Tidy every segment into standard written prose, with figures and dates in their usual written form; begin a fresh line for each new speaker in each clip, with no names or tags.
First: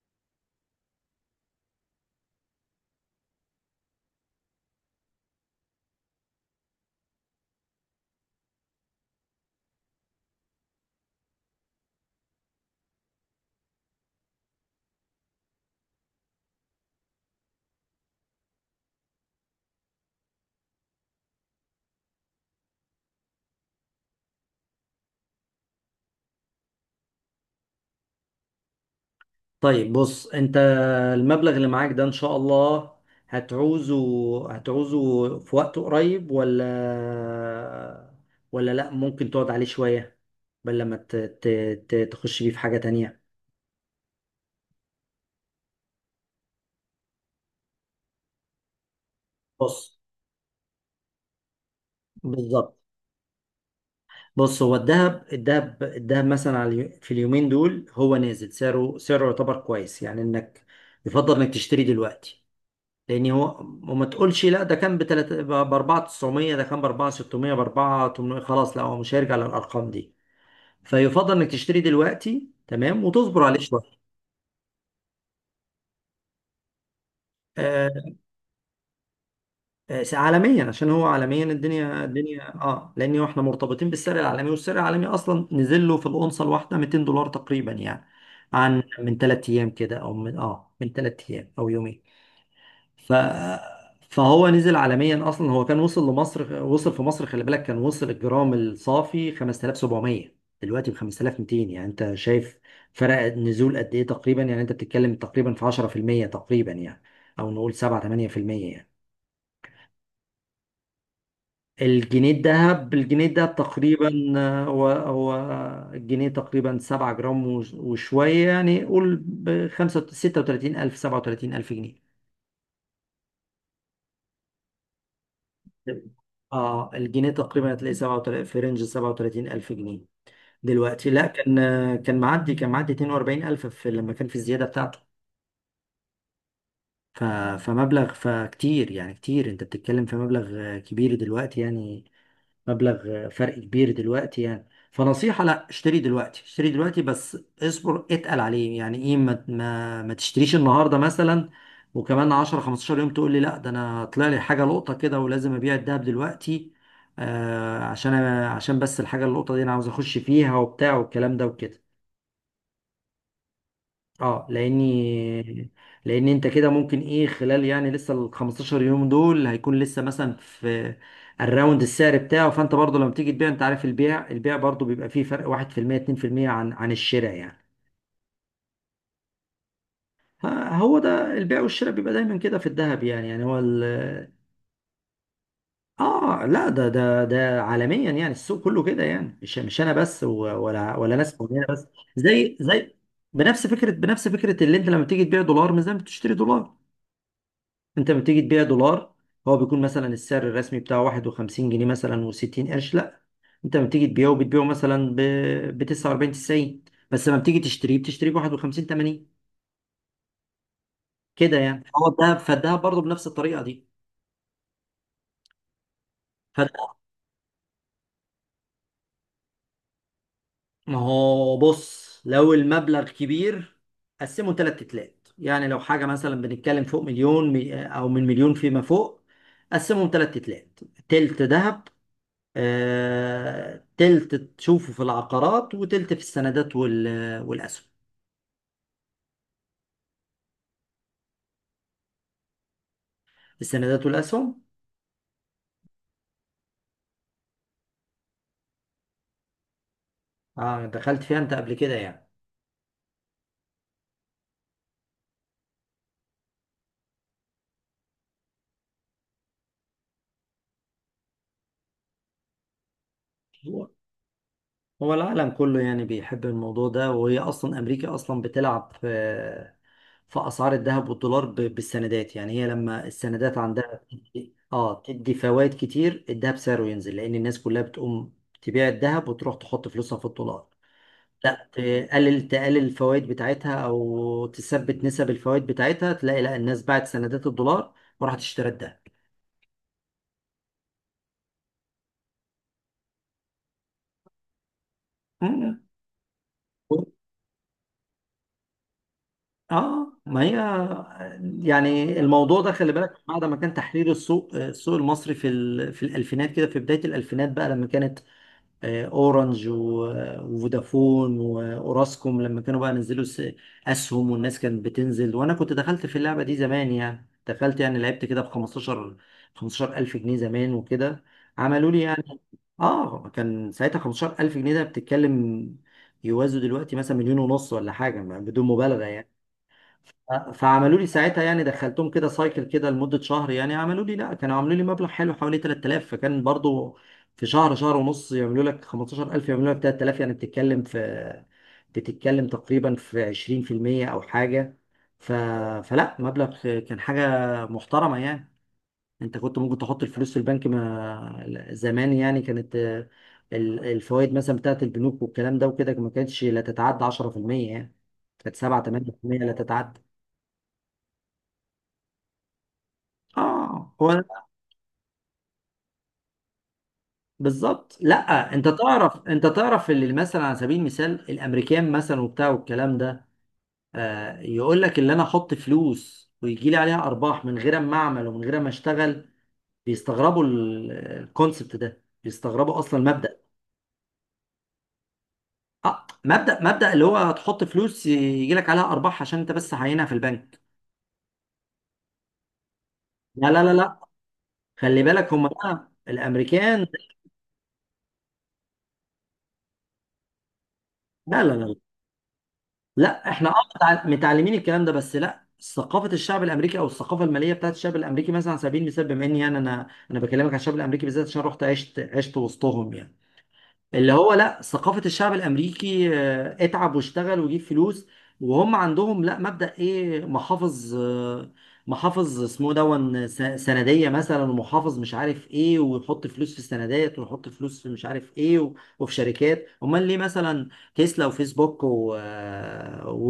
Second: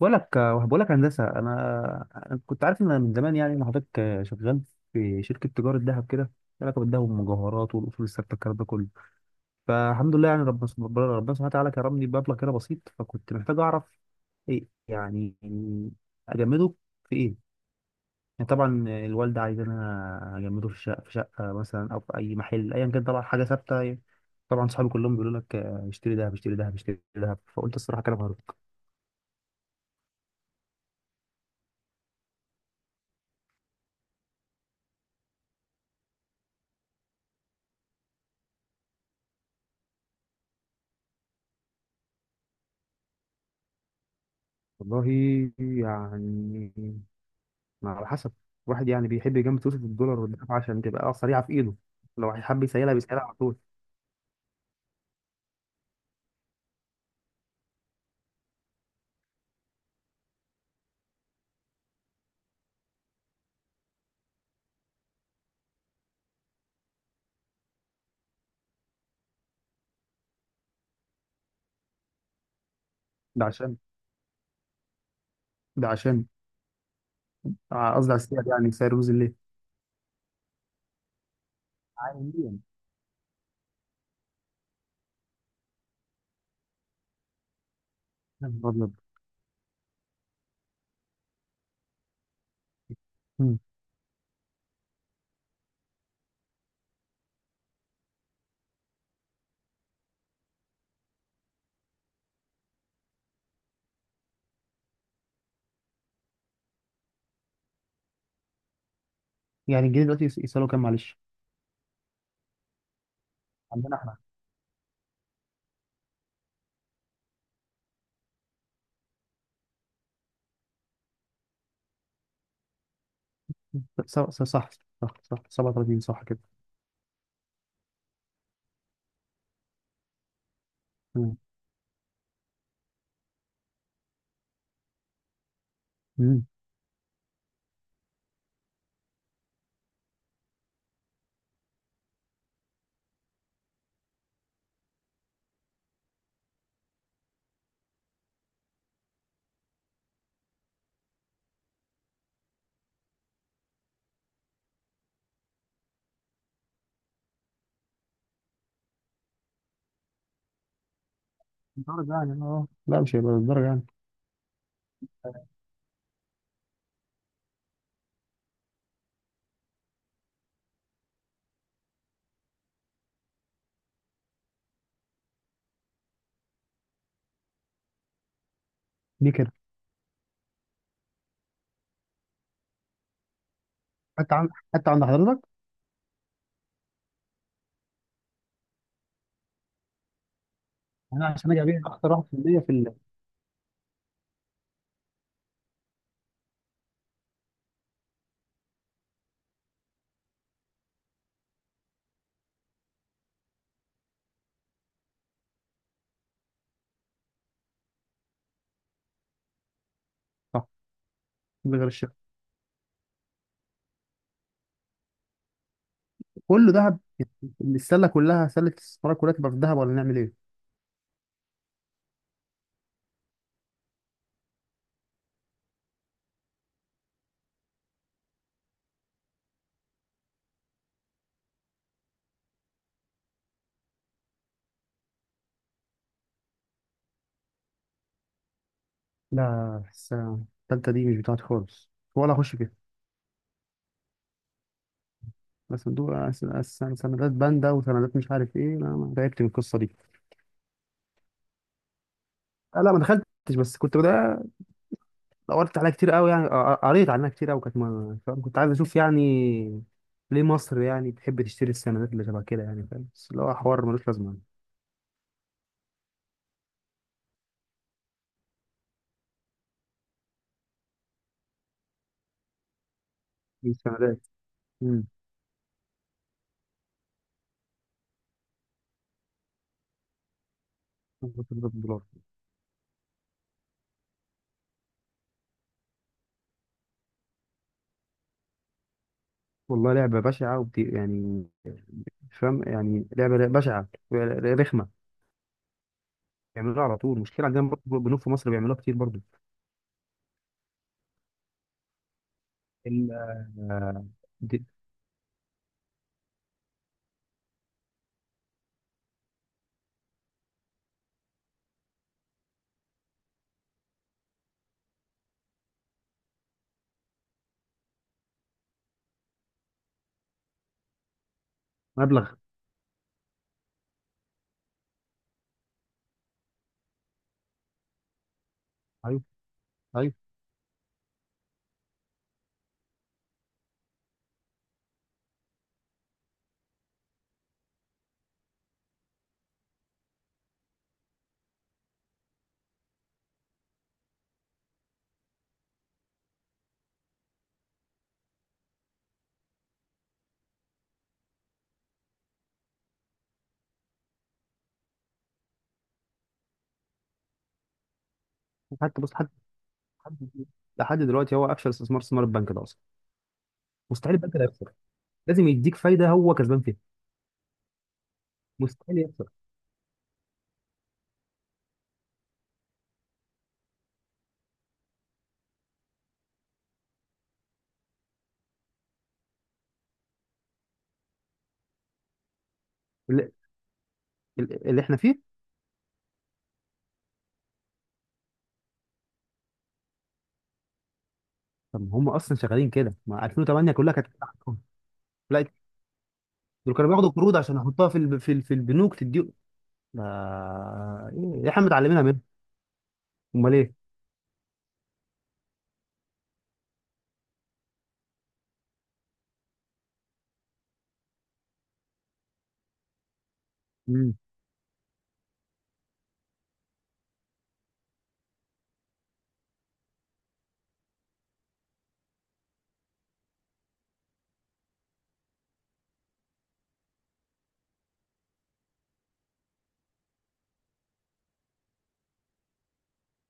بقول لك هندسه، انا كنت عارف ان أنا من زمان يعني ان حضرتك شغال في شركه تجاره ذهب كده ليها علاقه بالذهب والمجوهرات والاصول الثابته الكلام ده كله. فالحمد لله يعني ربنا ربنا سبحانه وتعالى كرمني بمبلغ كده بسيط، فكنت محتاج اعرف ايه يعني اجمده في ايه؟ يعني طبعا الوالده عايزانا اجمده في شقه في شقه مثلا او في اي محل ايا كان، طبعا حاجه ثابته يعني. طبعا صحابي كلهم بيقولوا لك آه، اشتري ذهب اشتري ذهب اشتري ذهب، فقلت الصراحه كلام هارد.
طيب، بص انت، المبلغ اللي معاك ده ان شاء الله هتعوزه في وقت قريب، ولا لا، ممكن تقعد عليه شوية، بل لما تخش بيه في حاجة تانية.
والله يعني ما على حسب، واحد يعني بيحب يجمد فلوسه في
بص،
الدولار والدراهم عشان تبقى سريعه في ايده، لو هيحب
بالظبط.
يسيلها بيسيلها على طول.
بص، هو الذهب مثلا على في اليومين دول هو نازل، سعره يعتبر كويس، يعني انك يفضل انك تشتري دلوقتي، لان هو، وما تقولش لا ده كان بتلاتة ب 4900، ده كان ب 4600، ب 4800، خلاص لا هو مش هيرجع للارقام دي، فيفضل انك تشتري دلوقتي تمام، وتصبر
ده
عليه
عشان
شويه.
ده عشان قصدي
آه،
على السعر يعني سعر رموز الليل
آه، عالميا، عشان هو عالميا الدنيا الدنيا
عالميا.
اه لان هو احنا مرتبطين بالسعر العالمي، والسعر العالمي اصلا نزل له في الاونصه الواحده $200 تقريبا، يعني
يا نهار
عن
ابيض.
من ثلاث ايام كده، او من من ثلاث ايام او يومين. ف
مم.
فهو نزل عالميا، اصلا هو كان وصل لمصر، وصل في مصر خلي بالك، كان وصل الجرام الصافي 5700، دلوقتي ب 5200، يعني انت شايف فرق النزول قد ايه؟ تقريبا يعني انت بتتكلم تقريبا في 10% تقريبا، يعني او نقول 7 8% يعني.
يعني الجنيه دلوقتي يسألوا كام معلش؟
الجنيه الذهب
عندنا
تقريبا،
احنا.
آه، هو الجنيه تقريبا 7 جرام وشويه، يعني قول ب 35، 37,000 جنيه.
صح صح صح 37 صح كده.
اه الجنيه تقريبا هتلاقي 37، في رينج 37 الف جنيه دلوقتي، لا
مم.
كان، كان معدي 42 الف، في لما كان في الزياده بتاعته.
مم.
ف... فكتير يعني، كتير، انت بتتكلم في مبلغ كبير دلوقتي يعني، مبلغ فرق كبير دلوقتي يعني. فنصيحة، لا اشتري دلوقتي، اشتري دلوقتي بس اصبر، اتقل عليه يعني. ايه، ما تشتريش النهاردة مثلا، وكمان 10 15 يوم تقول لي لا ده انا طلع لي حاجة لقطة كده، ولازم ابيع الدهب دلوقتي. آه عشان عشان بس الحاجة اللقطة دي انا عاوز اخش فيها وبتاع والكلام ده وكده.
الدرجة يعني اه لا مش هيبقى الدرجة يعني.
اه لاني، لان انت كده ممكن ايه خلال يعني لسه ال 15 يوم دول، هيكون لسه مثلا في الراوند السعر بتاعه، فانت برضو لما تيجي تبيع، انت عارف، البيع برضو بيبقى فيه فرق 1% 2% عن الشراء يعني.
دي كده.
فهو ده البيع والشراء بيبقى دايما كده في الذهب، يعني يعني هو ال
حتى عند حضرتك،
اه لا ده ده عالميا، يعني السوق كله كده يعني، مش انا بس، ولا
انا
ناس
عشان اجي
معينه
ابيع
بس.
اخسر
زي
1% في المية في
زي بنفس فكره اللي انت لما تيجي تبيع دولار مش زي ما بتشتري دولار، انت لما بتيجي تبيع دولار هو بيكون مثلا السعر الرسمي بتاعه 51 جنيه مثلا و60 قرش، لا انت لما بتيجي تبيعه بتبيعه مثلا ب 49 90، بس لما بتيجي تشتريه بتشتريه ب 51 80.
صح.
كده
من
يعني
غير
هو
الشهر
الدهب، فالدهب برضه بنفس الطريقه دي.
كله
فالد-
ذهب، السله كلها سله الاستثمار كلها تبقى في الذهب ولا نعمل ايه؟
ما هو بص لو المبلغ كبير قسمه ثلاث تلات، يعني لو حاجه مثلا بنتكلم فوق مليون، او من مليون فيما فوق، قسمهم ثلاث تلات: تلت ذهب، آه، تلت تشوفه في العقارات، وتلت في السندات والأسهم.
لا السنة التالتة دي مش بتاعتي خالص، ولا أخش فيها.
السندات والأسهم،
بس دول سندات باندا وسندات مش عارف إيه، لا ما تعبت من القصة دي.
آه دخلت فيها أنت قبل كده يعني؟
آه، لا ما دخلتش، بس كنت بدأ دورت عليها كتير قوي يعني. آه، آه، قريت عنها كتير قوي، كانت فاهم؟ كنت عايز أشوف يعني ليه مصر يعني بتحب تشتري السندات اللي شبه كده يعني فاهم، بس اللي هو حوار
هو
ملوش لازمة يعني.
هو العالم كله يعني بيحب الموضوع ده، وهي أصلا أمريكا أصلا بتلعب في في أسعار الذهب والدولار، بالسندات، يعني هي لما السندات
دي
عندها
السندات. امم
تدي فوائد كتير، الذهب سعره ينزل، لأن الناس كلها بتقوم تبيع الذهب وتروح تحط فلوسها في الدولار. لا،
دولار.
تقلل الفوائد بتاعتها او تثبت نسب الفوائد بتاعتها، تلاقي لا الناس باعت سندات الدولار وراحت اشترت ده.
والله لعبة بشعة يعني مش فاهم يعني، لعبة بشعة رخمة.
مم.
بيعملوها على طول، مشكلة عندنا برضه بنوك في مصر بيعملوها كتير برضه.
اه ما هي، يعني الموضوع ده خلي
ال-
بالك بعد ما كان
آه،
تحرير السوق،
دي-
المصري في في الالفينات كده، في بدايه الالفينات بقى لما كانت، آه، اورنج آه، وفودافون واوراسكوم لما كانوا بقى نزلوا اسهم، والناس كانت بتنزل، وانا كنت دخلت في اللعبه دي زمان، يعني دخلت يعني لعبت كده ب 15 15,000 جنيه زمان وكده. عملوا لي
مبلغ.
يعني، اه كان ساعتها 15,000 جنيه ده، بتتكلم يوازوا دلوقتي مثلا مليون ونص ولا حاجه، بدون مبالغه
ايوه
يعني.
ايوه.
فعملوا لي ساعتها، يعني دخلتهم كده سايكل كده لمدة شهر، يعني عملوا لي، لا، كانوا عملوا لي مبلغ حلو حوالي 3000، فكان برضو في شهر، شهر ونص، يعملوا لك 15,000 يعملوا لك 3000، يعني بتتكلم في، تقريبا في 20% او حاجة. ف... فلا مبلغ كان حاجة محترمة يعني. انت كنت ممكن تحط الفلوس في البنك ما زمان، يعني كانت آه، الفوائد مثلا بتاعت البنوك والكلام ده وكده ما كانتش لا تتعدى 10% يعني، كانت 7
حتى بص
8% لا تتعدى.
حد لحد دلوقتي هو افشل استثمار البنك ده اصلا.
اه هو
مستحيل البنك
ده
ده يخسر، لازم يديك فايده هو كسبان فيها.
بالظبط. لا انت
مستحيل
تعرف،
يخسر.
اللي مثلا على سبيل المثال الامريكان مثلا وبتاع والكلام ده، آه يقول لك اللي انا احط فلوس ويجي لي عليها ارباح من غير ما اعمل ومن غير ما اشتغل، بيستغربوا الكونسبت ده، بيستغربوا اصلا
اللي,
المبدأ.
اللي احنا فيه.
آه مبدأ اللي هو تحط فلوس يجي لك عليها ارباح عشان انت بس عينها في البنك.
طب ما هم اصلا شغالين كده ما
لا لا لا
2008 كلها
لا،
كانت كده عندهم.
خلي بالك
لا
هم بقى
دول
الامريكان.
كانوا بياخدوا قروض عشان يحطوها في البنوك تدي. ما...
لا
ايه
لا
احنا
لا
متعلمينها منهم.
لا، احنا اه
امال ايه.
متعلمين الكلام ده بس، لا ثقافه الشعب الامريكي او الثقافه الماليه بتاعت الشعب الامريكي مثلا على سبيل المثال، بما اني يعني انا بكلمك عن الشعب الامريكي بالذات، عشان رحت عشت وسطهم، يعني اللي
مم.
هو لا ثقافة الشعب الأمريكي، آه، اتعب واشتغل وجيب فلوس. وهم عندهم لا مبدأ إيه، محافظ، آه، محافظ اسمه دون سندية مثلا، ومحافظ مش عارف إيه، ويحط فلوس في السندات، ويحط فلوس في مش عارف إيه، وفي شركات. أمال ليه مثلا؟ تسلا وفيسبوك و...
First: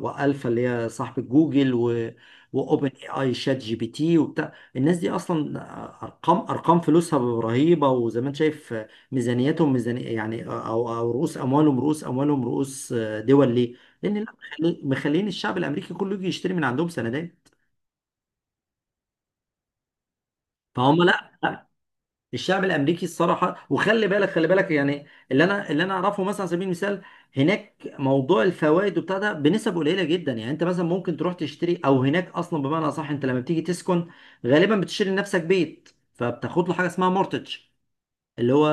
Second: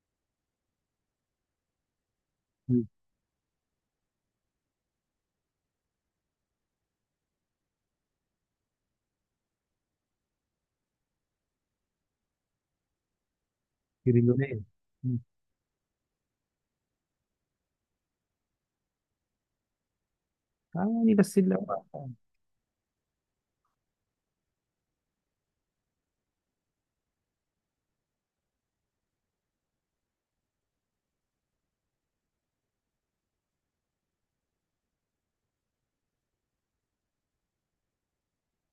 وألفا اللي هي صاحبة جوجل، واوبن
مم.
اي اي شات جي بي تي، وبتاع. الناس دي اصلا، ارقام فلوسها رهيبه، وزي ما انت شايف ميزانياتهم، ميزانية يعني، او رؤوس اموالهم، آه، دول ليه؟ لان لا،
تريليونيه. مم.
مخلين الشعب الامريكي كله يجي يشتري من عندهم سندات، فهم
يعني
لا
بس اللي
لا،
هو
الشعب الامريكي الصراحه. وخلي بالك، خلي بالك يعني، اللي انا اعرفه مثلا على سبيل المثال، هناك موضوع الفوائد وبتاع ده بنسب قليله جدا، يعني انت مثلا ممكن تروح تشتري، او هناك اصلا بمعنى اصح، انت لما بتيجي تسكن غالبا بتشتري لنفسك بيت، فبتاخد له حاجه اسمها مورتج اللي هو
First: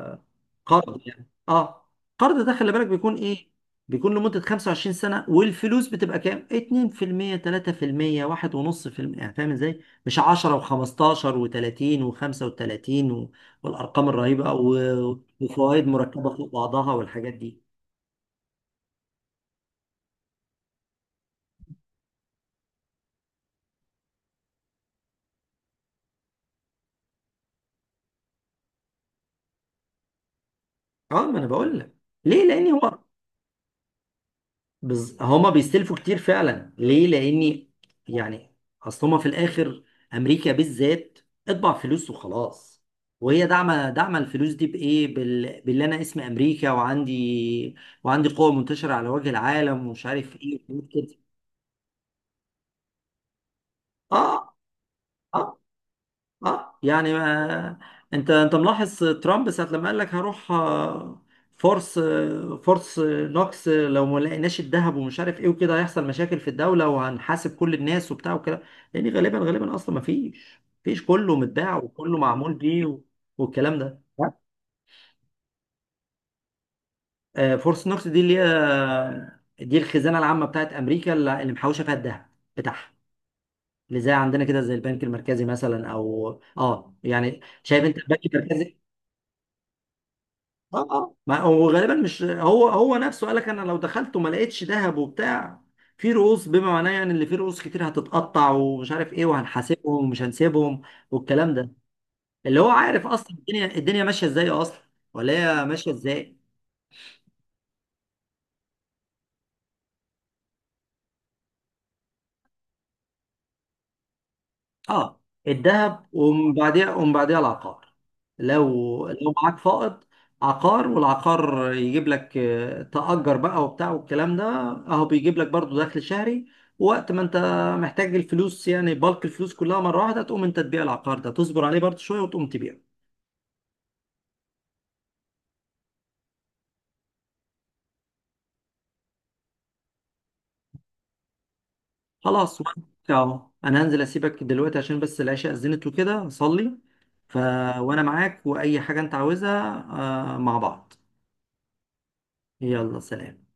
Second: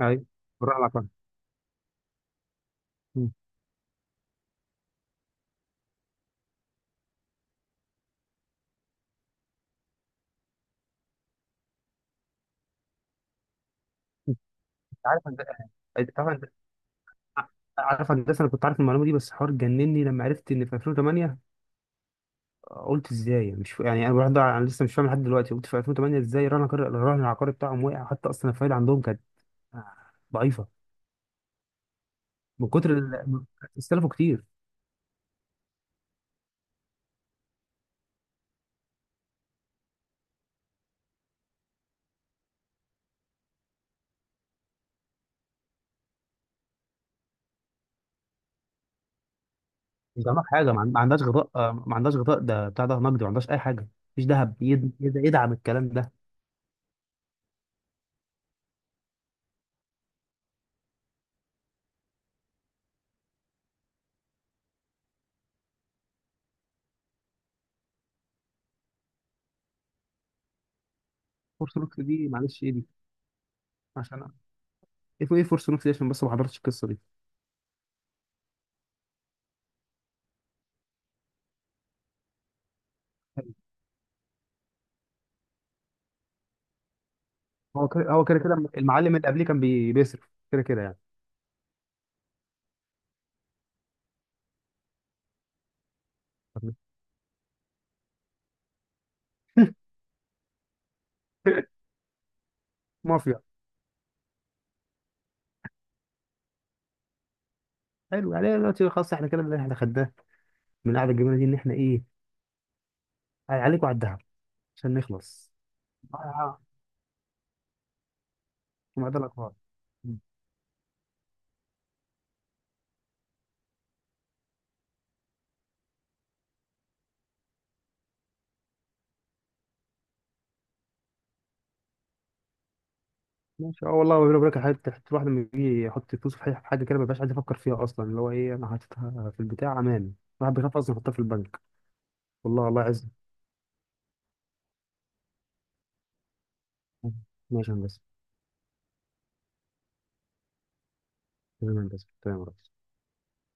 ايوه. بالراحه مع
قرض
الفرق.
يعني، اه قرض ده خلي بالك بيكون
مم.
ايه، بيكون لمدة 25 سنة، والفلوس بتبقى كام، 2% 3% 1.5%، يعني فاهم ازاي، مش 10 و15 و30 و35 والارقام الرهيبة،
انت عارف
وفوائد
انت،
مركبة
طبعا
فوق بعضها والحاجات دي.
عارف هندسه انا كنت عارف المعلومه دي، بس حوار جنني لما عرفت ان في 2008. قلت ازاي مش ف... يعني انا برضه انا لسه مش فاهم لحد دلوقتي. قلت في 2008 ازاي الرهن العقاري بتاعهم وقع؟ حتى اصلا الفايده عندهم كانت ضعيفه.
اه ما انا بقول لك ليه، لان
من كتر
هو،
ال... استلفوا كتير.
هما بيستلفوا كتير فعلا، ليه؟ لاني يعني، اصل هما في الاخر، امريكا بالذات اطبع فلوس وخلاص، وهي داعمه، الفلوس دي بايه، باللي انا اسمي امريكا، وعندي قوه منتشره على وجه العالم، ومش
مش
عارف
عندها
ايه
حاجه،
وحاجات
ما
كده.
عندهاش غطاء آه، ما عندهاش غطاء ده بتاع ده نقدي، ما عندهاش اي حاجه مفيش
اه
ذهب يدعم
اه
الكلام ده.
اه يعني ما، انت ملاحظ ترامب ساعة لما قال لك هروح، آه، فورس آه، فورس آه، نوكس، آه، لو ما لقيناش الذهب ومش عارف ايه وكده، هيحصل مشاكل في الدولة وهنحاسب كل الناس وبتاع وكده، لان غالبا، اصلا ما فيش، كله متباع
فورس نوكس
وكله
دي
معمول
معلش ايه
بيه،
دي؟
والكلام ده.
عشان ايه ايه فورس نوكس دي عشان بس ما حضرتش القصه دي.
آه، فورس نوكس دي اللي هي دي الخزانة العامة بتاعت امريكا، اللي محوشة فيها الذهب بتاعها، اللي زي عندنا كده، زي البنك المركزي مثلا، او اه يعني شايف
هو
انت
كده
البنك
هو كده كده
المركزي.
المعلم اللي قبليه كان بيصرف كده
اه
كده
اه ما هو غالبا، مش هو نفسه قال لك انا لو دخلت وما لقيتش ذهب وبتاع، في رؤوس بما
يعني.
معناه، يعني اللي فيه رؤوس كتير هتتقطع، ومش عارف ايه، وهنحاسبهم ومش هنسيبهم والكلام ده، اللي هو عارف اصلا
مافيا.
الدنيا ماشيه ازاي اصلا، ولا هي ماشيه ازاي.
حلو يعني، أنا دلوقتي خلاص احنا كده اللي احنا خدناه من القعده الجميله دي ان احنا ايه؟ عليك وعلى الدهب، عشان
اه،
نخلص.
الذهب،
آه.
ومن
آه،
بعديها، العقار. لو
ما ده
لو
الاخبار.
معاك فائض، عقار، والعقار يجيب لك، آه، تأجر بقى وبتاع والكلام ده، اهو بيجيب لك برضو دخل شهري، وقت ما انت محتاج الفلوس، يعني بالك الفلوس كلها مرة واحدة، تقوم انت تبيع العقار ده، تصبر عليه برضو شوية وتقوم تبيعه.
ماشي اه والله بيقول لك حاجه، الواحد لما بيجي يحط فلوسه في حاجة كده ما بيبقاش عايز يفكر فيها اصلا اللي هو ايه انا حاططها في البتاع امان. الواحد بيخاف اصلا يحطها في البنك.
خلاص،
والله الله يعزك.
اهو انا هنزل اسيبك دلوقتي عشان بس العشاء اذنت وكده، اصلي. ف...
ماشي يا هندسه،
وانا معاك، واي حاجة انت عاوزها، آه، مع بعض.
تمام يا هندسه تمام يا ريس.
يلا، سلام.